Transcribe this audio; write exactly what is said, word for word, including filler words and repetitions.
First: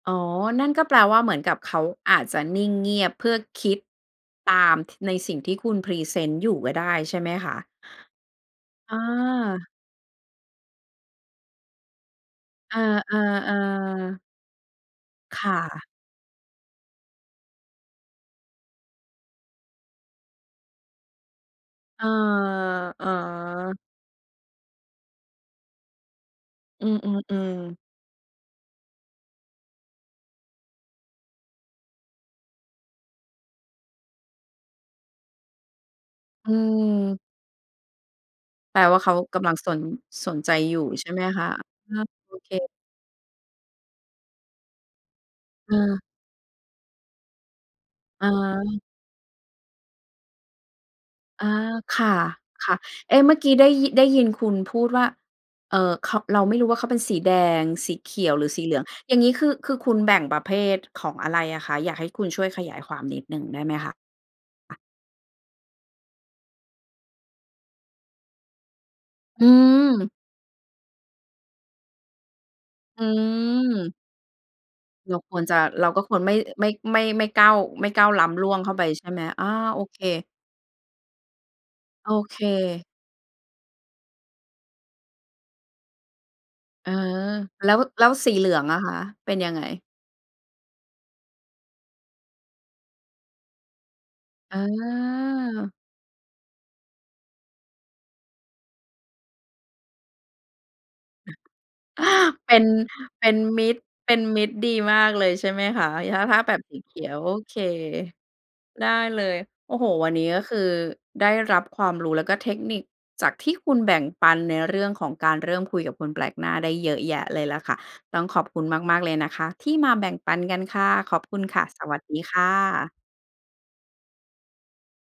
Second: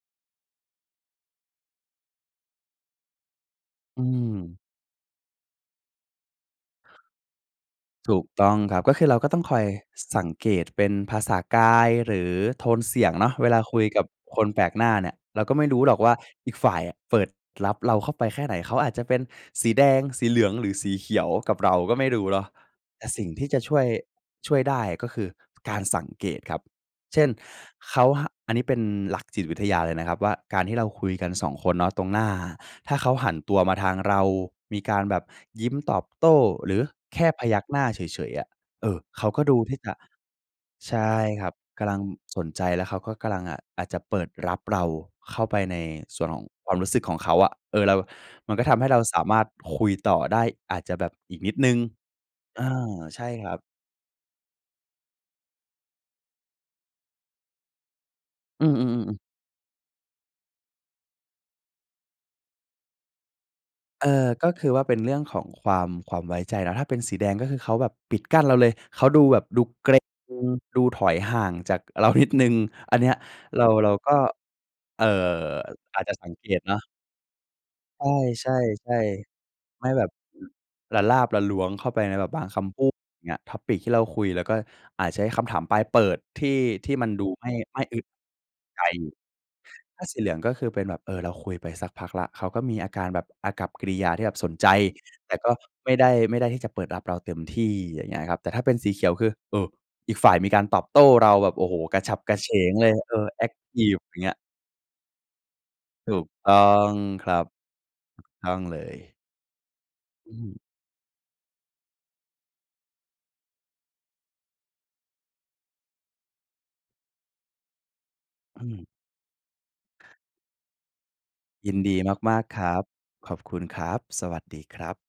อ๋อ นั่นก็แปลว่าเหมือนกับเขาอาจจะนิ่งเงียบเพื่อคิดอืตม าม ท ในสิ่งที่คุณพรีเซนต์อยู่ก็ได้ ใช่ไหมคะ? ถูกต้องครับ ก็อคือเราก็ต้องคอา ยสังเกตเป็นภาษากาย หรือโทเอนเสียงเนาะ เวอ ลาคุยกับๆ ๆ คนแปลกหน้าเนี่ย เรคาก่็ไม่รู้ะ หรอกว่าอีกฝ่ายอะเปิดรับเราเข้าไปแค่ไหน เขาอาจจะเป็นสีแดง สีเหลือง หรือสีเขียวกับเราก็ไเอม่อ รู้เนาะ แตอ๋่สิ่งที่จะชอ ่วย ช่วยได้ ก็คือการสังเกตครับ อืเช่น อ ๆ ๆ เขา ฮ อันนี้เป็นหลักจิตวิทยาเลยนะครับว่า การที่เราคุยกัน สอง คนเนาะ ตรงหน้า ถ้าเขาหันตัวมาทางเรา มีการแบบยิ้มตอบโต้ อืหรือม แค่พยักหน้าเฉย ๆ อะ แปลเอวอ ่าเขาเขากก็ำลดังูสที่น จะ สนใจอยู่ ใชใช่่ไหมคคระ? ับ กะอลัา ง โอสนเค ใจ แล้วเขาก็กะลัง อ่า อาจจะเปิดรับเรา เข้าไปในเออ ส่วนของความรู้สึกของเขาอะ เออ เรา อมันก็ทำา ให้เราสามารถคุยต่อได้ อาจจะแบบอีกอา นิดหนึ่ง ค่อะ า ๆ เอ๊ใชะ ่เมื่อคกรี้ับ ได้ยิ ได้ยินคุณพูดว่า เอ่อ เขา เราไม่รู้ว่า เขาเป็นสีแดง สีเขียว หรือสอีืเหลือง อ อๆ ยๆ ่าๆ งงี้คือ คือคุณแบ่งประเภทของอะไรอะคะ อยากให้คุณช่วยขยายความนิดหนึ่งได้ไหมคะ? เออ ก็คือว่าเป็นเรื่องของความ ความไว้ใจนะ ถ้าเป็นสีแดงก็คือเขาแบบปิดกั้นเราเลย เขาดูแบอืบดูเกร็ง ม ดูถอยห่างจากเรานิดหนึ่ง อันอนี้เรา เราืม ก็ เอ่อ เราควรจะ เราอก็าจจคะวรสัไมง่ เกตไม่ เนาะ ไม่ ไม่ก้าว ไม่ก้าวล้ำใลช่วงเข้าไป่ ใช่ไหม? ๆ อา โๆ อไม่เค แบบ ละลาบละล้วงเข้าไปโอในแบบเบางคำพูค ด อย่างเงี้ย Topic ที่เราคุย แล้วก็อาจใช้คำถามปลายเปิด ที่ เทออ ี่มันดูไม่ แล้ไว ม่อึแลด้วสีเหลืองอใะจ คะ เป็นยังไง? ถ้าสีเหลืองก็คือเป็นแบบ เออ เราคุยไปสักพักแล้วเขาก็มีอาการแบบ อากัปกิริยาที่แบบสนอใจ แต่ก็า ไม่ได้ ไม่ได้ที่จะเปิดรับเราเต็มที่ อย่างเงี้ยครับ แต่ถ้าเป็นสีเขียวคือ เออ อีกฝ่ายมีการตอบโต้เรา แบบ โอ้โฮ กระฉับกระเเฉป็น งเลย เอเอ ป็นแอ็กมิทตร ิฟ เปอ็ย่นางเงี้ย มิตรดีมากเลย ใช่ไหมคะ? ถถู้า กถ้าตแบ้อบสีเงขียว คโอรับ เค ต้องเลได้ย เลย โอ้โฮ วันนี้อืก็คม ือได้รับความรู้ แล้วก็เทคนิคจากที่คุณแบ่งปันในเรื่องของการเริ่มคุยกับคนแปลกหน้าได้เยอะแยะเลยล่ะค่ะ ต้องขอบคอุืณม มาก ๆ เลยนะคะ ที่มาแบ่งปันกันค่ะ ขอบคุณค่ะ ยินสดวีัสดีมคาก ่ๆ ครับ ะ ขอบคุณครับ สวัสดีครับ